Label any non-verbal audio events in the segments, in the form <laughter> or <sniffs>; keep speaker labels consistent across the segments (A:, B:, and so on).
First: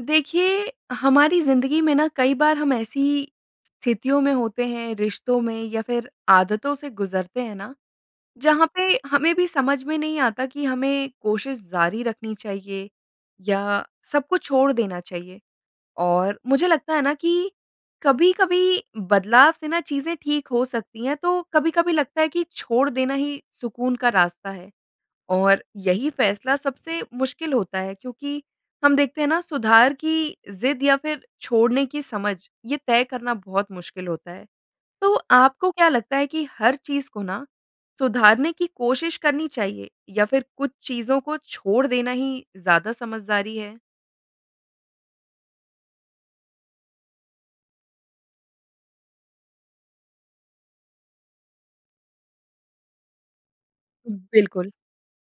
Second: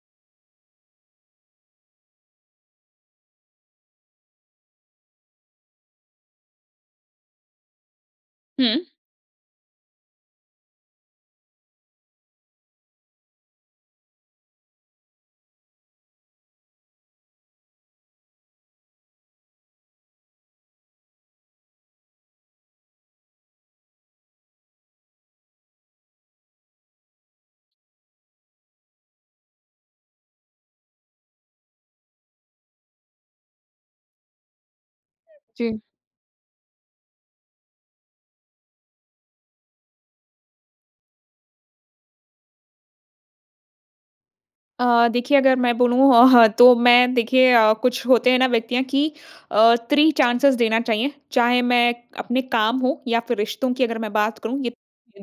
A: देखिए, हमारी ज़िंदगी में ना कई बार हम ऐसी ही स्थितियों में होते हैं, रिश्तो में या फिर आदतों से गुज़रते हैं ना, जहाँ
B: हुँ।
A: पे हमें भी समझ में नहीं आता कि हमें कोशिश जारी रखनी चाहिए, या सब कुछ छोड़ देना चाहिए। और मुझे लगता है ना कि कभी-कभी बदलाव से ना चीज़ें ठीक हो सकती हैं, तो कभी-कभी लगता है कि छोड़ देना ही सुकून का रास्ता है। और यही फ़ैसला सबसे मुश्किल होता है, क्योंकि हम देखते हैं ना सुधार की ज़िद या फिर छोड़ने की समझ, ये तय करना बहुत मुश्किल होता है। तो आपको
B: जी।
A: क्या लगता है कि हर चीज़ को ना सुधारने की कोशिश करनी चाहिए? या फिर कुछ चीज़ों को छोड़ देना ही ज़्यादा समझदारी है?
B: अ, देखिए, अगर मैं बोलूँ अ, ह तो मैं देखिए अ, कुछ होते हैं ना व्यक्तियाँ कि अ, 3 चांसेस देना चाहिए। चाहे मैं अपने काम हो या फिर रिश्तों की अगर मैं बात करूँ,
A: बिल्कुल।
B: ये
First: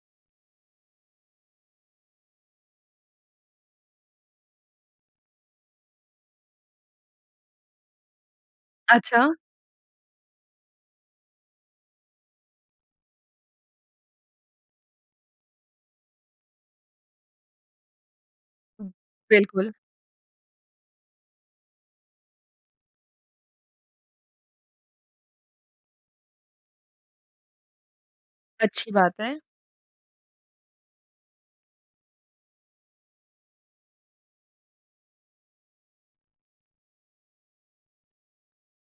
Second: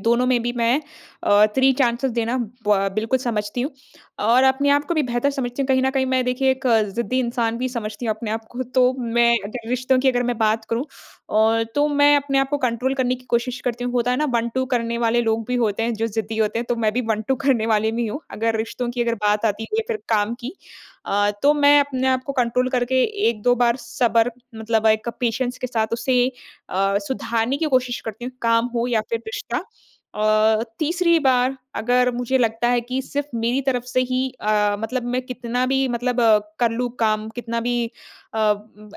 B: दोनों में भी मैं अ, 3 चांसेस देना ब अ, बिल्कुल समझती हूँ। और अपने आप को भी बेहतर समझती हूँ कहीं न कहीं मैं देखिए एक अ, ज़िद्दी इंसान भी समझती हूँ अपने आप को तो मैं
A: अच्छा।
B: अगर रिश्तों की अगर मैं बात करूँ और तो मैं अपने आप को कंट्रोल करने की कोशिश करती हूँ। होता है ना, 1-2 करने वाले लोग भी होते हैं, जो ज़िद्दी होते हैं, तो मैं भी 1-2 करने वाले में ही हूँ। अगर रिश्तों की अगर बात आती
A: बिल्कुल।
B: है या फिर काम की। अ, तो मैं अपने आप को कंट्रोल करके 1-2 बार सब्र मतलब एक पेशेंस के साथ उसे अ, सुधारने की कोशिश करती हूँ, काम हो
A: अच्छी
B: या
A: बात
B: फिर
A: है।
B: रिश्ता। अ, तीसरी बार अगर मुझे लगता है कि सिर्फ़ मेरी तरफ से ही अ, मतलब मैं कितना भी मतलब अ, कर लूँ काम, कितना भी अ,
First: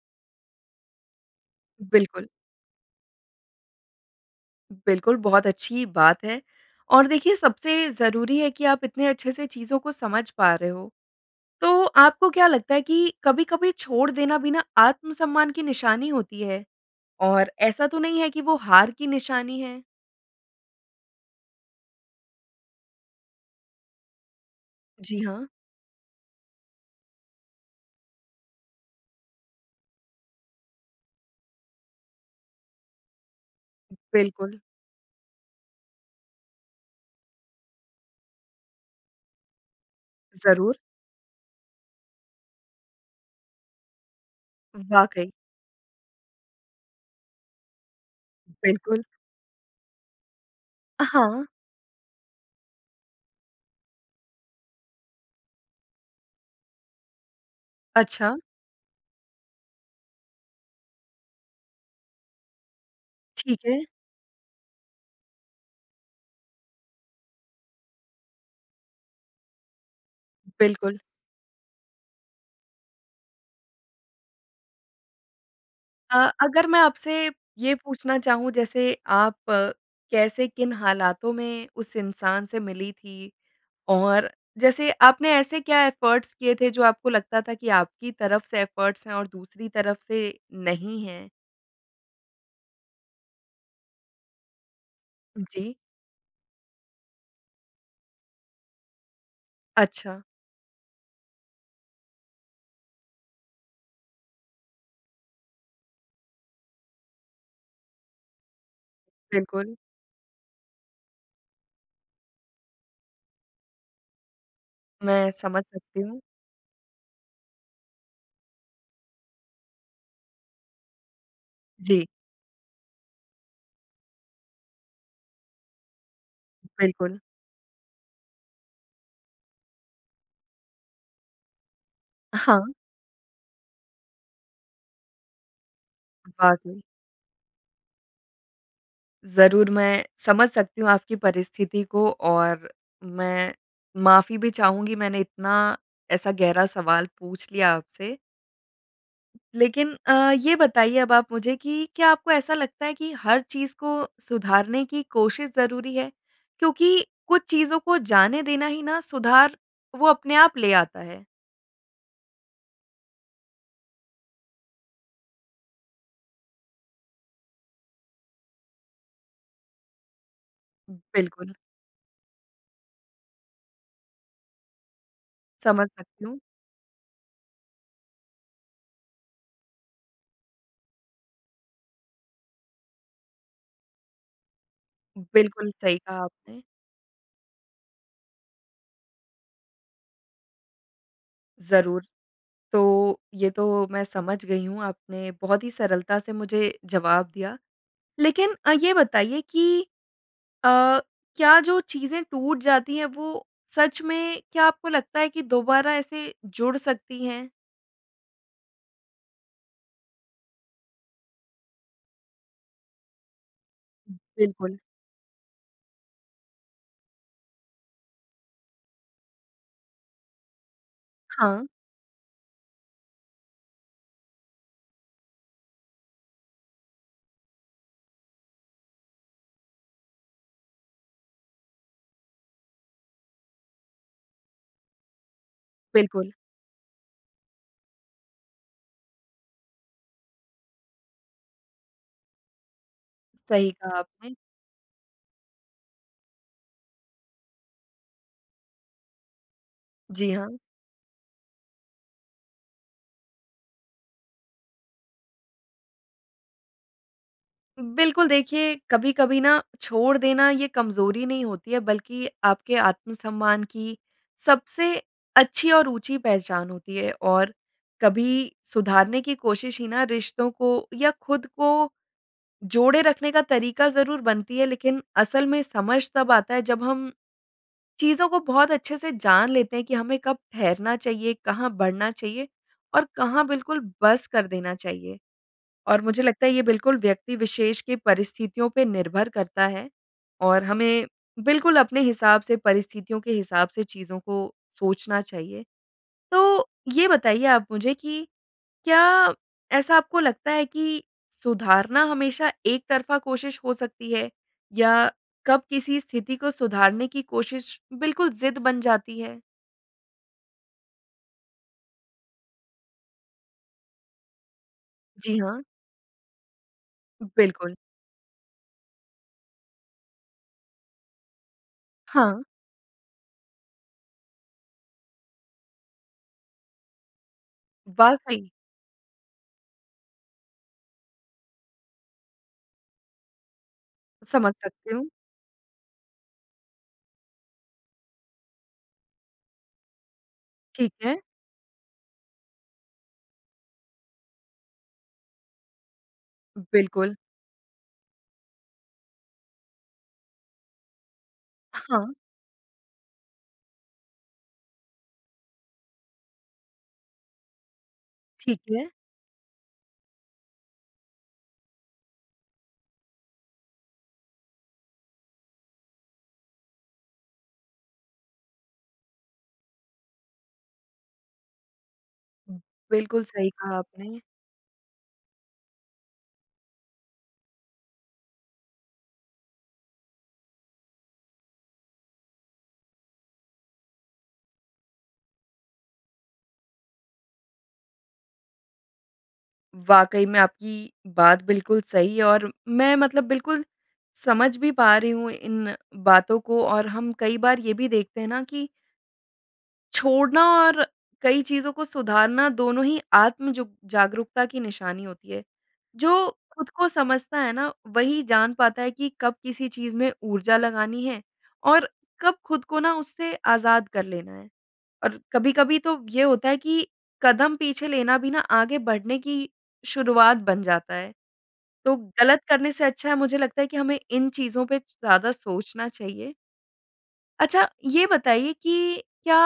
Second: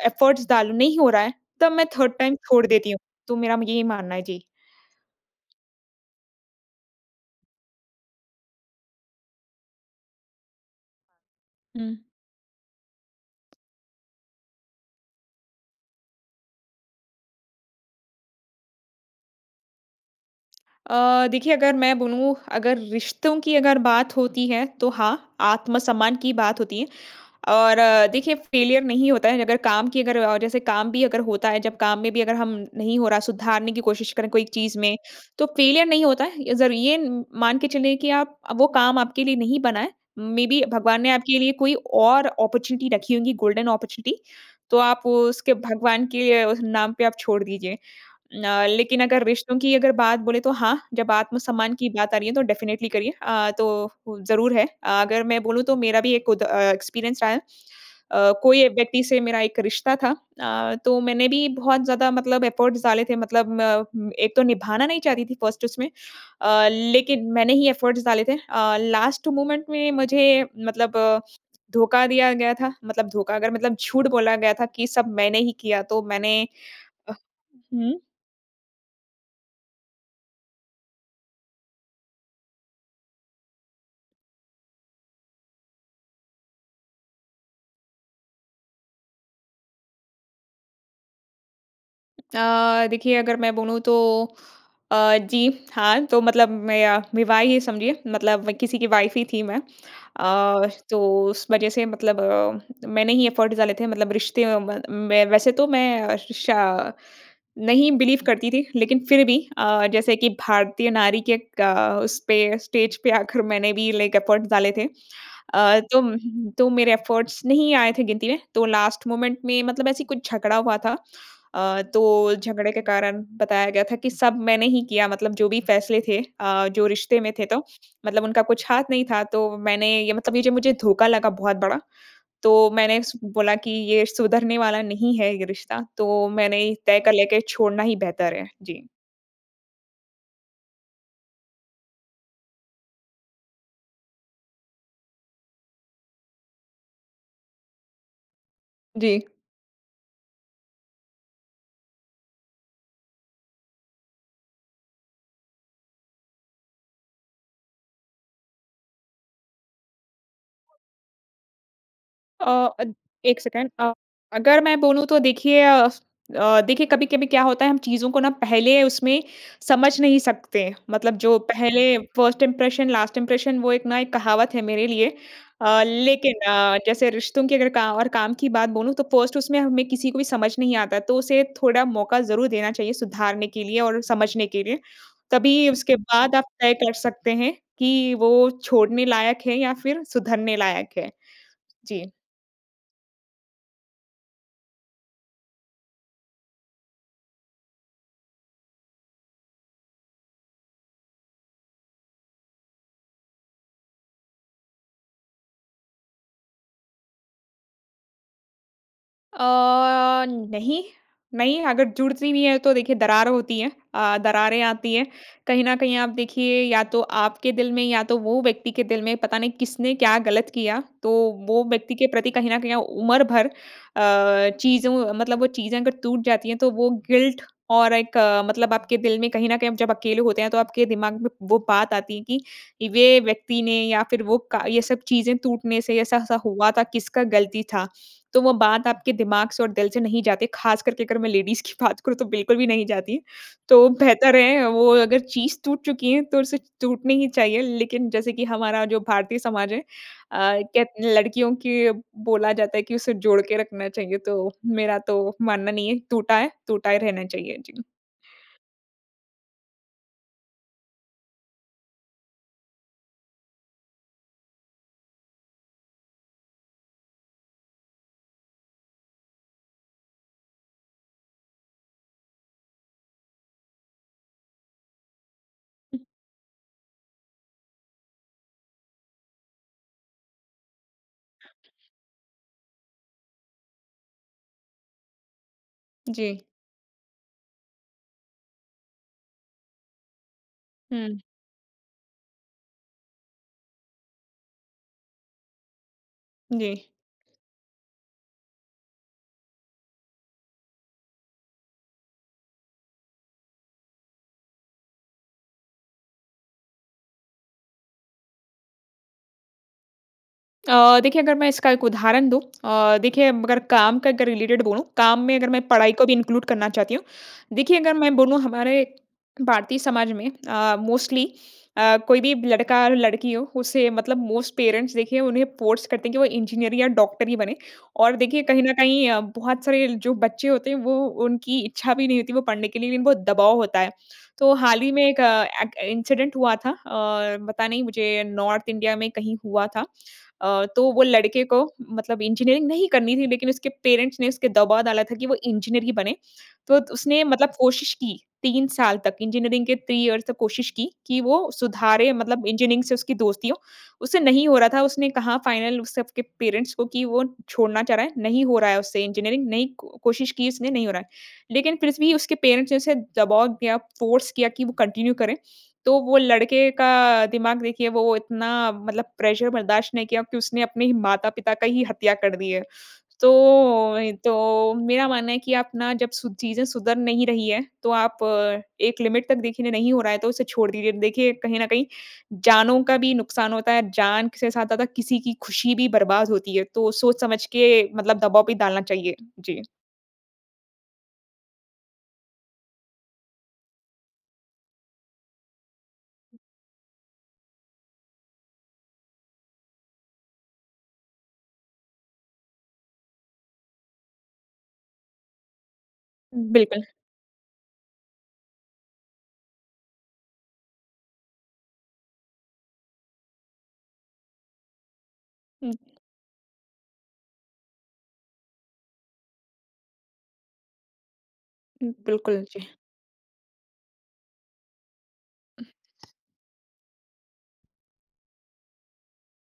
B: एफर्ट्स डालूँ, नहीं हो रहा है। तब मैं 3
A: बिल्कुल।
B: टाइम छोड़ देती हूँ। तो मेरा म यही मानना है जी।
A: बिल्कुल, बहुत अच्छी बात है। और देखिए, सबसे ज़रूरी है कि आप इतने अच्छे से चीज़ों को समझ पा रहे हो। तो
B: हुँ।
A: आपको क्या लगता है कि कभी-कभी छोड़ देना भी ना आत्म-सम्मान की निशानी होती है। और ऐसा तो नहीं है कि वो हार की निशानी है?
B: <clicks tongue> अ, देखिए अगर मैं बोलूँ अगर रिश्तों की अगर बात होती है तो
A: जी,
B: हाँ,
A: हाँ।
B: आत्मसम्मान की बात होती है। और देखिए फेलियर नहीं होता है अगर काम की अगर और जैसे काम भी अगर होता है जब काम में भी अगर हम नहीं हो रहा सुधारने की कोशिश करें कोई
A: बिल्कुल।
B: चीज़ में तो फेलियर नहीं होता है। इधर ये उम, मान के चलें कि आप अ, वो काम आपके लिए नहीं बना है। मेबी
A: ज़रूर।
B: भगवान ने आपके लिए कोई और अपॉर्चुनिटी रखी होंगी गोल्डन अपॉर्चुनिटी तो आप
A: वाक़ई।
B: उसके भगवान के नाम पे आप छोड़ दीजिए। अ, लेकिन
A: बिल्कुल।
B: अगर रिश्तों की अगर बात बोले तो हाँ, जब
A: हाँ।
B: आत्मसम्मान की बात आ रही है तो डेफ़िनिटेली करिए अ, तो वो ज़रूर है। अगर मैं बोलूँ तो मेरा भी एक खुद अ, एक्सपीरियंस रहा है। अ,
A: अच्छा।
B: कोई व्यक्ति से मेरा एक रिश्ता था। अ, तो मैंने भी बहुत ज़्यादा मतलब एफ़र्ट्स डाले थे मतलब
A: ठीक है।
B: म, एक तो निभाना नहीं चाहती थी फ़र्स्ट उसमें अ, लेकिन मैंने ही एफ़र्ट्स डाले थे। अ, लास्ट मोमेंट में मुझे मतलब
A: बिल्कुल।
B: धोखा दिया गया था, मतलब धोखा अगर मतलब झूठ बोला गया था कि सब मैंने ही किया तो
A: अ,
B: मैंने,
A: अगर मैं
B: अ,
A: आपसे ये
B: हुँ।
A: पूछना चाहूँ जैसे आप कैसे किन हालातों में उस इंसान से मिली थीं? और जैसे आपने ऐसे क्या एफ़र्ट्स किए थे जो आपको लगता था कि आपकी तरफ से एफ़र्ट्स हैं और दूसरी तरफ से नहीं हैं?
B: <tsk> अ, देखिए अगर मैं बोलूँ तो अ, जी।
A: जी।
B: हाँ, तो मतलब मैं अ, विवाह ही समझिए मतलब किसी की वाइफ़ ही थी मैं।
A: अच्छा।
B: अ, तो उस वज़ह से मतलब अ, मैंने ही एफ़र्ट डाले थे मतलब रिश्ते म में वैसे तो मैं श, नहीं बिलीव करती थी लेकिन फिर भी
A: बिल्कुल।
B: अ, जैसे की भारतीय नारी के एक अ, उस पे ही स्टेज पे आकर मैंने भी लाइक एफ़र्ट डाले थे।
A: मैं समझ
B: अ,
A: सकती
B: तो
A: हूँ।
B: तो मेरे एफ़र्ट्स नहीं आए थे गिनती में। तो लास्ट मोमेंट में ऐसे कुछ झगड़ा हुआ था। अ,
A: जी।
B: तो झगड़े के कारण बताया गया था कि सब मैंने ही किया मतलब जो भी फ़ैसले थे, अ, जो
A: बिल्कुल।
B: रिश्ते में थे तो मतलब उनका कुछ हाथ नहीं था। तो मैंने ये मतलब ये जो मुझे धोखा लगा बहुत बड़ा। तो
A: हाँ।
B: मैंने स बोला कि ये सुधरने वाला नहीं है ये रिश्ता। तो मैंने ही
A: वाक़ई।
B: तय कर लिया कि छोड़ना ही बेहतर है। जी।
A: ज़रूर मैं समझ सकती हूँ आपकी परिस्थिति को और मैं माफ़ी भी चाहूँगी मैंने इतना ऐसा गहरा सवाल पूछ लिया आपसे।
B: जी।
A: लेकिन अ, ये बताइए अब आप मुझे कि क्या आपको ऐसा लगता है कि हर चीज़ को सुधारने की कोशिश ज़रूरी है, क्योंकि कुछ चीज़ों को जाने देना ही ना सुधार वो अपने आप ले आता है?
B: अ, अ, 1 सेकंड अ, अगर मैं बोलूँ तो देखिए अ, स अ, देखिए कभी-कभी क्या होता है हम चीज़ों को ना पहले उसमें समझ नहीं सकते। मतलब जो
A: बिल्कुल।
B: पहले फ़र्स्ट इम्प्रेशन लास्ट इम्प्रेशन वो एक ना एक कहावत है मेरे लिए। अ,
A: समझ सकती
B: लेकिन
A: हूँ।
B: अ, जैसे रिश्तों की अगर का और काम की बात बोलूँ तो फ़र्स्ट उसमें हमें किसी को भी समझ नहीं आता तो उसे थोड़ा मौका ज़रूर देना चाहिए सुधारने के लिए और समझने के लिए। तभी
A: बिल्कुल
B: उसके
A: सही कहा
B: बाद आप
A: आपने।
B: तय कर सकते हैं कि वो छोड़ने लायक है या फिर सुधरने लायक है।
A: ज़रूर।
B: जी।
A: तो ये तो मैं समझ गई हूँ आपने बहुत ही सरलता से मुझे जवाब दिया। लेकिन अ, ये बताइए कि अ, क्या जो चीज़ें टूट जाती हैं वो सच में, क्या आपको लगता है कि दोबारा ऐसे जुड़ सकती हैं?
B: अ, नहीं, नहीं अगर जुड़ती नहीं है तो देखिए दरार होती है। अ, दरारें
A: बिल्कुल।
B: आती है। कहीं न कहीं आप देखिए या तो आपके दिल में या तो वो व्यक्ति के दिल में पता नहीं किसने क्या गलत किया तो वो
A: हाँ।
B: व्यक्ति के प्रति कहीं न कहीं ओ उम्र भर अ, चीज़ों मतलब वो चीज़ें अगर टूट जाती हैं तो वो गिल्ट और एक अ, मतलब आपके दिल में कहीं न कहीं आप जब अकेले होते हैं तो आपके दिमाग में वो बात आती है कि वे व्यक्ति ने या फिर वो का ये सब चीज़ें टूटने से
A: बिल्कुल।
B: ऐसा-ऐसा हुआ था, किसका गलती था? तो वो बात आपके दिमाग से और दिल से नहीं जाती, ख़ासकर के अगर मैं लेडीज़ की बात करूँ तो बिल्कुल भी नहीं जाती है।
A: सही
B: तो
A: कहा आपने।
B: बेहतर है अ, वो अगर चीज़ टूट चुकी हैं तो उसे टूटनी ही चाहिए। लेकिन जैसे कि हमारा जो भारतीय समाज है, अ,
A: जी हाँ।
B: कहत लड़कियों की अ, बोला जाता है कि उसे जोड़के रखना चाहिए। तो मेरा तो मानना नहीं है टूटा है, टूटा ही रहना चाहिए जी।
A: बिल्कुल देखिए, कभी-कभी ना छोड़ देना ये कमज़ोरी नहीं होती है बल्कि आपके आत्म-सम्मान की सबसे अच्छी और ऊँची पहचान होती है और कभी सुधारने की कोशिश ही ना रिश्तो को या खुद को जोड़े रखने का तरीका ज़रूर बनती है लेकिन असल में समझ तब आता है जब हम, चीज़ों को बहुत अच्छे से जान लेते हैं कि हमें कब ठहरना चाहिए, कहाँ बढ़ना चाहिए और कहाँ बिल्कुल बस कर देना चाहिए। और मुझे
B: जी।
A: लगता है ये बिल्कुल व्यक्ति विशेष के परिस्थितियों पे निर्भर करता है और हमें
B: हुँ।
A: बिल्कुल अपने हिसाब से परिस्थितियों के हिसाब से चीज़ों को सोचना चाहिए। तो
B: जी।
A: ये बताइए आप मुझे कि क्या ऐसा आपको लगता है कि सुधारना हमेशा एकतरफ़ा कोशिश हो सकती है? या कब किसी स्थिति को सुधारने की कोशिश बिल्कुल ज़िद बन जाती है?
B: अ, देखिए अगर मैं इसका एक उदाहरण दूँ अ, देखिए अगर काम का अगर रिलेटेड बोलूँ, काम में
A: जी,
B: अगर मैं
A: हाँ।
B: पढ़ाई को भी इनक्लूड करना चाहती हूँ।
A: बिल्कुल।
B: देखिए अगर मैं बोलूँ हमारे भारतीय समाज में अ, मोस्टली अ, कोई भी
A: हाँ।
B: लड़का-लड़की हो उसे मतलब मोस्ट पेरेंट्स देखिए उन्हें फ़ोर्स करते है कि वो इंजीनियर या डॉक्टर ही बने। और देखिए
A: वाक़ई।
B: कहीं न कहीं अ, बहुत सारे जो बच्चे होते हैं वो उनकी इच्छा भी नहीं होती वो पढ़ने के लिए लेकिन बहुत दबाव होता है। तो
A: समझ
B: हाल ही
A: सकती
B: में
A: हूँ।
B: एक अ, एक इंसिडेंट हुआ था और पता नहीं मुझे नॉर्थ इंडिया में कहीं हुआ था। अ, तो
A: ठीक
B: वो
A: है।
B: लड़के को मतलब इंजीनियरिंग नहीं करनी थी लेकिन उसके पेरेंट्स ने उसके दबाव डाला था कि वो इंजीनियर ही बने। तो त
A: बिल्कुल।
B: उसने मतलब कोशिश की 3 साल तक इंजीनियरिंग के 3 इयर्स तक कोशिश की, कि वो
A: हाँ।
B: सुधारे मतलब इंजीनियरिंग से उसकी दोस्ती हो। उससे नहीं हो रहा था। उसने कहा फाइनल उस सबके पेरेंट्स को कि वो छोड़ना चाह रहा है। नहीं हो
A: ठीक
B: रहा है
A: है।
B: उससे इंजीनियरिंग, नहीं को-कोशिश की उसने नहीं हो रहा है। लेकिन फिर भी उसके पेरेंट्स ने उसे दबाव दिया फ़ोर्स किया कि वो कंटिन्यू करें। तो वो लड़के का दिमाग देखिए वो इतना मतलब प्रेशर बर्दाश्त नहीं किया कि उसने अपने ही माता-पिता का ही हत्या कर दि है। <sniffs>
A: बिल्कुल
B: तो
A: सही कहा
B: वही
A: आपने।
B: तो वही, तो मेरा मानना है कि आप ना जब ची चीज़ें सुधर नहीं रही है तो आप अ, एक लिमिट तक देखिए नहीं हो रहा है तो उसे छोड़ दीजिए। देखिए कहीं न कहीं जानो का भी नुकसान होता है, जान से ज़्यादा किसी की खुशी भी बर्बाद होती है, तो सोच समझ के मतलब दबाव भी डालना चाहिए। जी।
A: वाक़ई में आपकी बात बिल्कुल सही और मैं मतलब बिल्कुल समझ भी पा रही हूँ इन बातों को, और हम कई बार ये भी देखते हैं ना कि छोड़ना और कई चीज़ों को सुधारना दोनों ही आत्म जो जागरूकता की निशानी होती है। जो खुद
B: बिल्कुल।
A: को समझता है ना, वही जान पाता है कि कब किसी चीज़ में ऊर्जा लगानी है और कब खुद को ना उससे आज़ाद कर लेना है। और कभी-कभी तो ये होता है कि कदम पीछे लेना भी ना आगे बढ़ने की शुरुआत बन जाता है। तो गलत
B: बिल्कुल, जी।
A: करने से अच्छा है, मुझे लगता है कि हमें इन चीज़ों पे ज़्यादा
B: उ
A: सोचना चाहिए। अच्छा, ये बताइए कि क्या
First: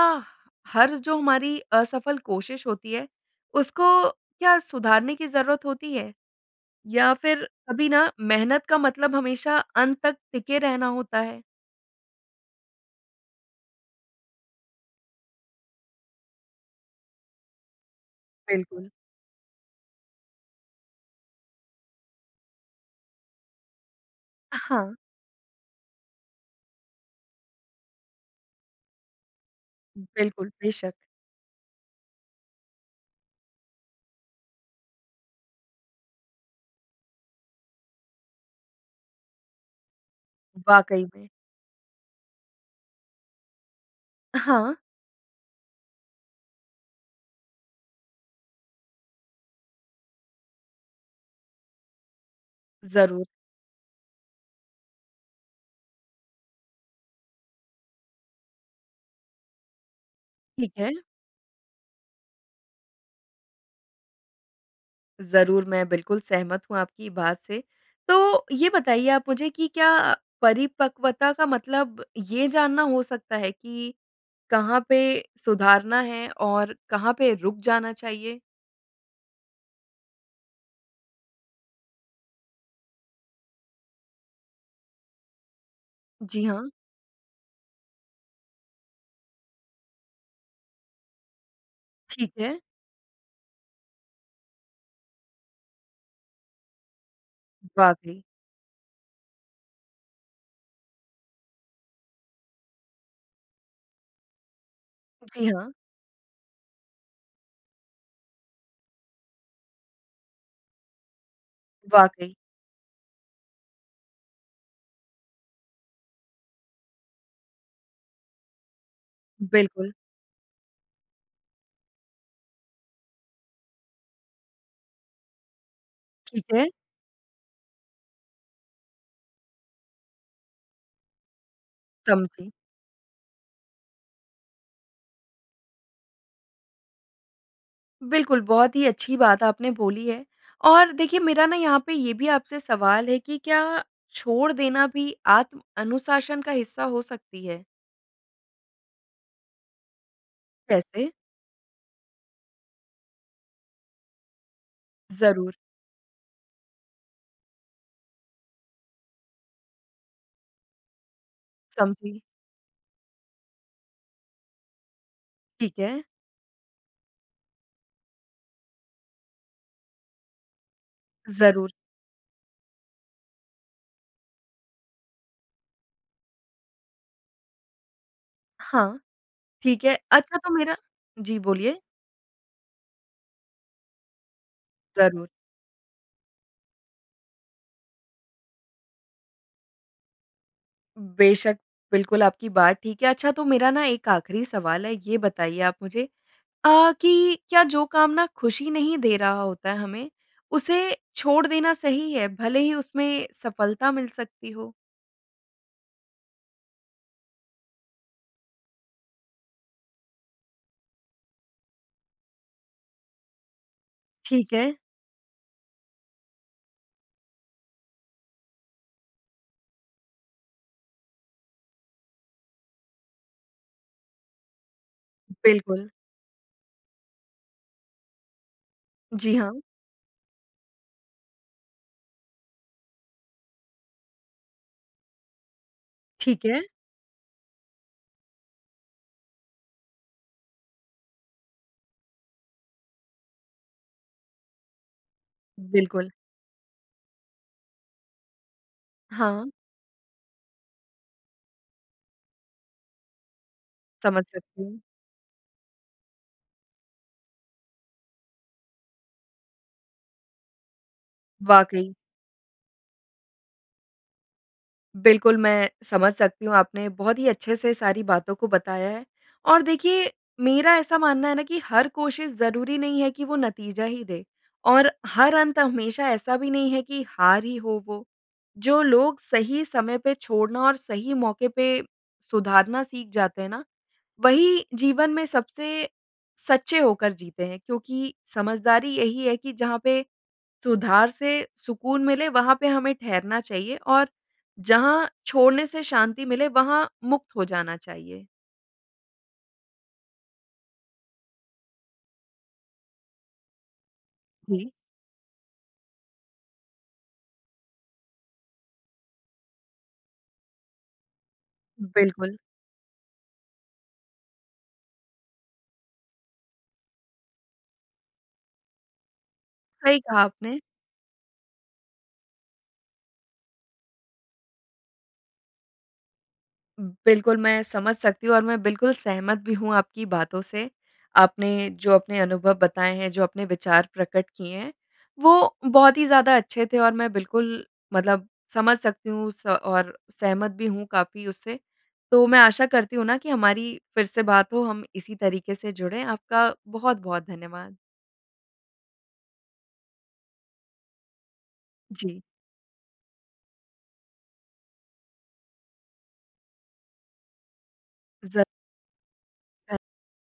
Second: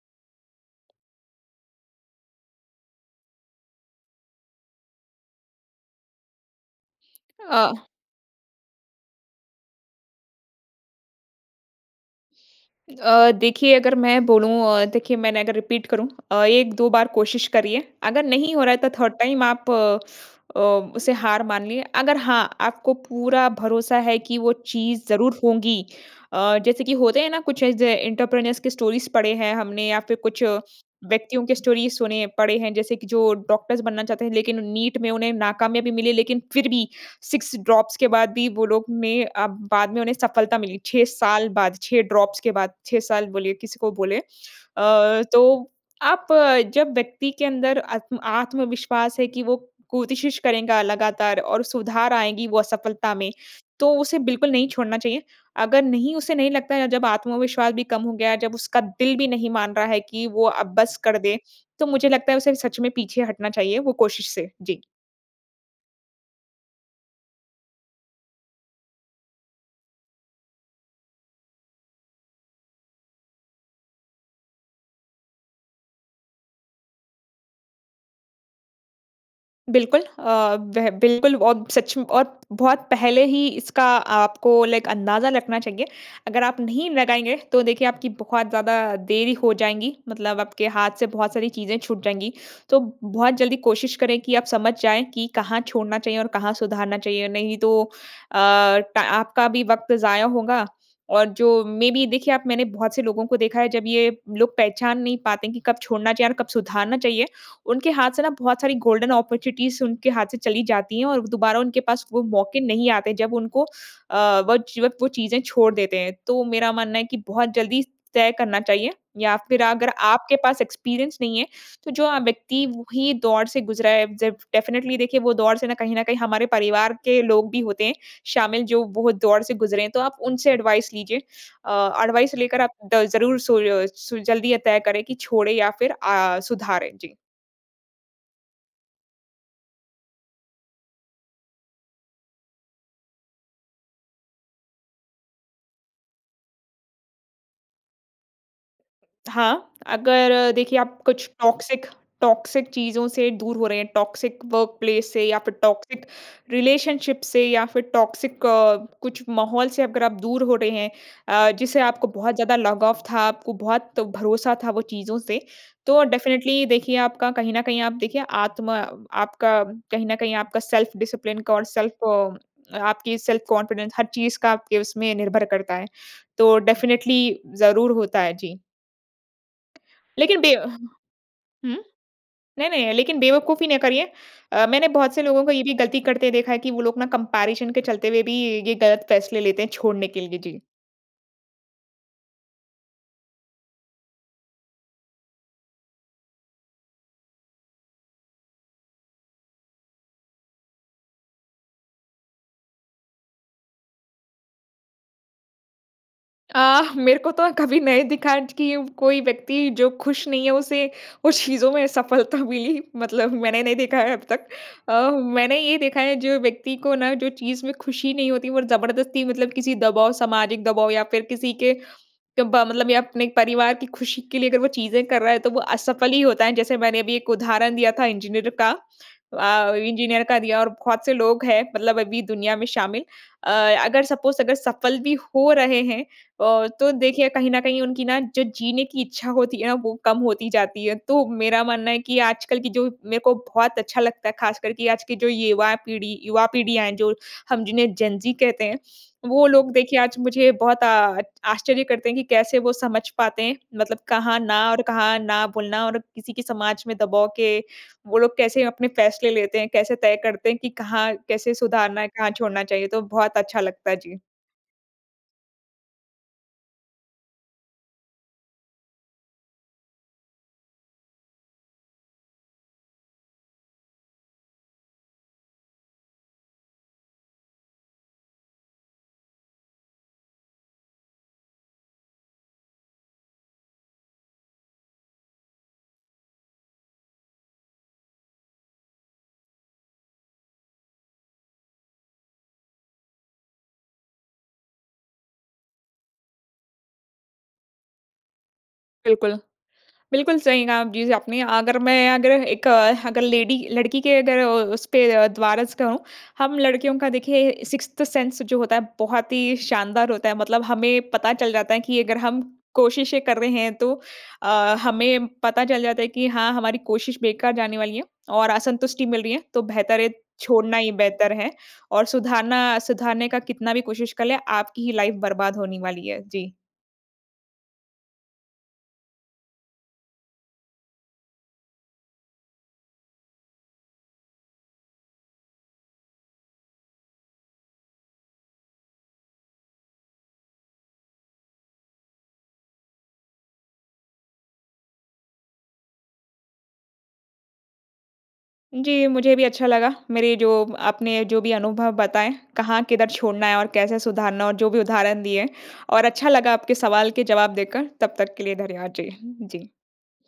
A: हर जो हमारी असफल कोशिश होती है, उसको क्या सुधारने की ज़रूरत होती है? या फिर
B: अ
A: कभी ना मेहनत का मतलब हमेशा अंत तक टिके रहना होता है?
B: अ, देखिए अगर मैं बोलूँ अ, देखिए मैंने अगर रीपीट करूँ अ, 1-2 बार कोशिश करिए, अगर नहीं हो रहा है तो
A: बिल्कुल।
B: थर्ड टाइम आप अ, उसे हार मानिए। अगर हाँ आपको पूरा भरोसा है कि वो
A: अ, हाँ।
B: चीज़ ज़रूर होगी। अ, जैसे कि होते हैं ना कुछ ऐसे एंटरप्रेन्योर्स के स्टोरीज़ पढ़े हैं हमने या फिर कुछ
A: बिल्कुल, बेशक।
B: व्यक्तियों के स्टोरीज़ सुने पढ़े हैं जैसे कि जो डॉक्टर्स बनना चाहते हैं, लेकिन नीट में उन्हें नाकामयाबी मिले लेकिन फिर भी 6 ड्रॉप्स के बाद भी वो लोग में अ, बाद में उन्हें सफलता मिली 6
A: वाक़ई मे।
B: साल बाद, 6 ड्रॉप्स के बाद 6 साल बोलिए किसी को बोलें।
A: हाँ।
B: अ, तो आप जब व्यक्ति के अंदर आत्म आत्मविश्वास है कि वो कोशिश करेगा लगातार और सुधार आएगी वो सफलता
A: ज़रूर।
B: में, तो उसे बिल्कुल नहीं छोड़ना चाहिए। अगर नहीं उसे नहीं लगता है जब आत्मविश्वास भी कम हो गया, जब उसका दिल भी नहीं मान रहा है कि वो
A: ठीक
B: अब
A: है।
B: बस कर दें, तो मुझे लगता है उसे सच में पीछे हटना चाहिए वो कोशिश से। जी।
A: ज़रूर मैं बिल्कुल सहमत हूँ आपकी बात से। तो ये बताइए आप मुझे कि क्या परिपक्वता का मतलब ये जानना हो सकता है कि कहाँ पे सुधारना है और कहाँ पे रुक जाना चाहिए?
B: बिल्कुल। अ, वह बिल्कुल और सच में और बहुत पहले ही इसका आपको लाइक अंदाज़ा रखना चाहिए। अगर
A: जी,
B: आप
A: हाँ।
B: नहीं लगाएँगे तो देखिए आपकी बहुत ज़्यादा देरी हो जाएँगी। मतलब आपके हाथ से बहुत सारी चीज़ें छूट जाएँगी।
A: ठीक है।
B: तो बहुत जल्दी कोशिश करें कि आप समझ जाएँ कि कहाँ छोड़ना चाहिए और कहाँ सुधारना चाहिए। नहीं तो
A: वाक़ई।
B: अ, टा आपका भी वक़्त ज़ाया होगा। और जो मेय बी देखिए आप मैंने बहुत से लोगों को देखा है। जब ये लोग पहचान नहीं
A: जी,
B: पाते कि
A: हाँ।
B: कब छोड़ना चाहिए और कब सुधारना चाहिए। उनके हाथ से ना बहुत सारी गोल्डन ऑपर्चुनिटीज़ उनके हाथ से चली जाती हैं। और व दुबारा उनके पास वो
A: वाक़ई।
B: मौके नहीं आते जब उनको अ, वज वक़्त वो चीज़ें छोड़ देते हैं। तो मेरा मानना है कि बहुत जल्दी स तय करना चाहिए या फिर अगर
A: बिल्कुल।
B: आपके पास एक्सपीरियंस नहीं है। तो जो अ, व्यक्ति वही दौर से गुज़रा है। जब डेफ़िनेटली देखिए वो दौर से ना कहीं न कहीं
A: ठीक
B: हमारे
A: है।
B: परिवार के लोग भी होते हैं शामिल जो वो दौर से गुज़रे हैं तो आप उनसे एडवाइज़ लीजिए। अ,
A: कम
B: एडवाइज़
A: पे
B: लेकर आप द ज़रूर सोय सुल जल्दी अ, ये तय करें कि छोड़ें या फिर अ, सुधारें। जी।
A: बिल्कुल। बहुत ही अच्छी बात आपने बोली है। और देखिए मेरा ना यहाँ पे ये भी आपसे सवाल है कि क्या छोड़ देना भी आत्म अनुशासन का हिस्सा हो सकती है?
B: हाँ, अगर देखिए आप
A: कैसे?
B: कुछ टॉक्सिक, टॉक्सिक चीज़ों से दूर हो रहे हैं टॉक्सिक वर्कप्लेस से या फिर
A: ज़रूर।
B: टॉक्सिक रिलेशनशिप से या फिर टॉक्सिक अ, कुछ माहौल से अगर आप दूर हो रहे हैं अ, जिसे आपको
A: समझी।
B: बहुत ज़्यादा लगाव था आपको बहुत भरोसा था वो चीज़ों से।
A: ठीक है।
B: तो डेफिनिटली देखिए आपका कहीं न कहीं आप देखिए आत्मा अ, आपका कहीं न कहीं आपका सेल्फ डिसिप्लिन का और
A: ज़रूर।
B: सेल्फ़ अ आपकी सेल्फ कॉन्फिडेंस हर चीज़ का आपके उसमें निर्भर करता है। तो डेफिनिटली ज़रूर होता है, जी।
A: हाँ। ठीक है। अच्छा
B: लेकिन
A: तो
B: बे अ,
A: मेरा
B: ह
A: जी
B: हुँ?
A: बोलिए।
B: नहीं-नहीं लेकिन बेवकूफ़ी न करिए। अ, मैंने बहुत से
A: ज़रूर।
B: लोगों को ये भी गलती करते देखा है कि वो लोग ना कंपैरिज़न के चलते हुए भी ये गलत फ़ैसले लेते हैं छोड़ने के लिए, जी।
A: बेशक़, बिल्कुल आपकी बात ठीक है। अच्छा तो मेरा ना एक आखिरी सवाल है, ये बताइए आप मुझे अ, कि क्या जो काम ना खुशी नहीं दे रहा होता है हमें, उसे छोड़ देना सही है? भले ही उसमें सफलता मिल सकती हो?
B: अ, मेरे को तो अ, कभी नहीं दिखा ज कि व कोई व्यक्ति जो खुश नहीं है उसे उस चीज़ों में सफलता मिली। मतलब मैंने नहीं देखा है अब तक।
A: ठीक है।
B: अ, हु मैंने ये देखा है जो व्यक्ति को ना जो चीज़ में खुशी नहीं होती और जबरदस्ती मतलब किसी दबाव सामाजिक दबाव या फिर किसी के दबाव मतलब या अपने परिवार की खुशी के लिए अगर वो चीज़ें कर रहा है तो वो
A: बिल्कुल।
B: असफल ही होता है। जैसे मैंने अभी एक उदाहरण दिया था इंजीनियर का।
A: जी हाँ।
B: अ, इंजीनियर का दिया और बहुत से लोग हैं मतलब अभी दुनिया में शामिल। अ, अगर सपोज़ अगर सफल भी हो रहे हैं
A: ठीक है।
B: अ, तो देखिए कहीं न कहीं उनकी ना जो जीने की इच्छा होती है ना वो कम होती जाती है। तो मेरा मानना है कि आजकल की जो मेरे को बहुत अच्छा लगता है खासकर कि आज की जो युवा
A: बिल्कुल।
B: पीढ़ी युवा पीढ़ियाँ हैं जो, हम जिन्हें जेन-ज़ी कहते हैं, वो
A: हाँ।
B: लोग देखिए आज मुझे बहुत आ आच् आश्चर्य करते हैं कि कैसे वो समझ पाते हैं? मतलब
A: समझ
B: कहाँ ना
A: सकती हूँ।
B: और कहाँ ना बोलना और किसी की समाज में दबाव के वो लोग कैसे अपने फ़ैसले लेते हैं, कैसे तय करते हैं कि कहाँ, कैसे
A: वाक़ई।
B: सुधारना है, कहाँ छोड़ना चाहिए, तो बहुत अच्छा लगता। जी।
A: बिल्कुल मैं समझ सकती हूँ आपने बहुत ही अच्छे से सारी बातों को बताया है। और देखिए मेरा ऐसा मानना है ना कि हर कोशिश ज़रूरी नहीं है कि वो नतीजा ही दे और हर अंत हमेशा ऐसा भी नहीं है कि हार ही हो वो। जो लोग सही समय पर छोड़ना और सही मौके पर सुधारना सीख जाते हैं ना, वही जीवन में सबसे सच्चे होकर जीते हैं क्योंकि समझदारी यही है कि जहाँ पे सुधार से सुकून मिले वहाँ पे हमें ठहरना चाहिए और जहाँ छोड़ने से शांति मिले वहाँ मुक्त हो जाना चाहिए।
B: बिल्कुल। बिल्कुल सही कहा जी आपने। अगर मैं अगर एक अगर लेडी लड़की के अगर अ,
A: जी।
B: उस पे अ, द्वारा से कहूँ। हम लड़कियों का देखिए, सिक्स्थ सेंस जो होता है बहुत ही शानदार होता है। मतलब हमें पता चल जाता है कि अगर
A: बिल्कुल।
B: हम कोशिशें कर रहे हैं तो अ, हमें पता चल जाता है कि हाँ, हमारी कोशिश बेकार जाने वाली है। और असंतुष्टी मिल रही है तो
A: सही
B: बेहतर है,
A: कहा आपने।
B: छोड़ना ही बेहतर है। और सुधारना सुधारने का कितना भी कोशिश कर लें आपकी ही लाइफ़ बर्बाद होनी वाली है। जी।
A: बिल्कुल। मैं समझ सकती हूँ और मैं बिल्कुल सहमत भी हूँ आपकी बातों से। आपने जो अपने अनुभव बताएँ हैं जो अपने विचार प्रकट किए हैं, वो बहुत ही ज़्यादा अच्छे थे और मैं बिल्कुल मतलब समझ सकती हूँ स और सहमत भी हूँ काफ़ी उससे। तो मैं आशा करती हूँ ना कि हमारी फिर से बात हो, हम इसी तरीके से जुड़े। आपका बहुत-बहुत धन्यवाद।
B: जी, मुझे भी अच्छा लगा। मेरे जो आपने जो भी अनुभव
A: जी।
B: बताएँ, कहाँ किधर छोड़ना है और कैसे सुधारना और जो भी उदाहरण दिए और अच्छा लगा आपके सवाल के जवाब देकर तब तक
A: ज़
B: के लिए धन्यवाद। जी। जी।
A: अ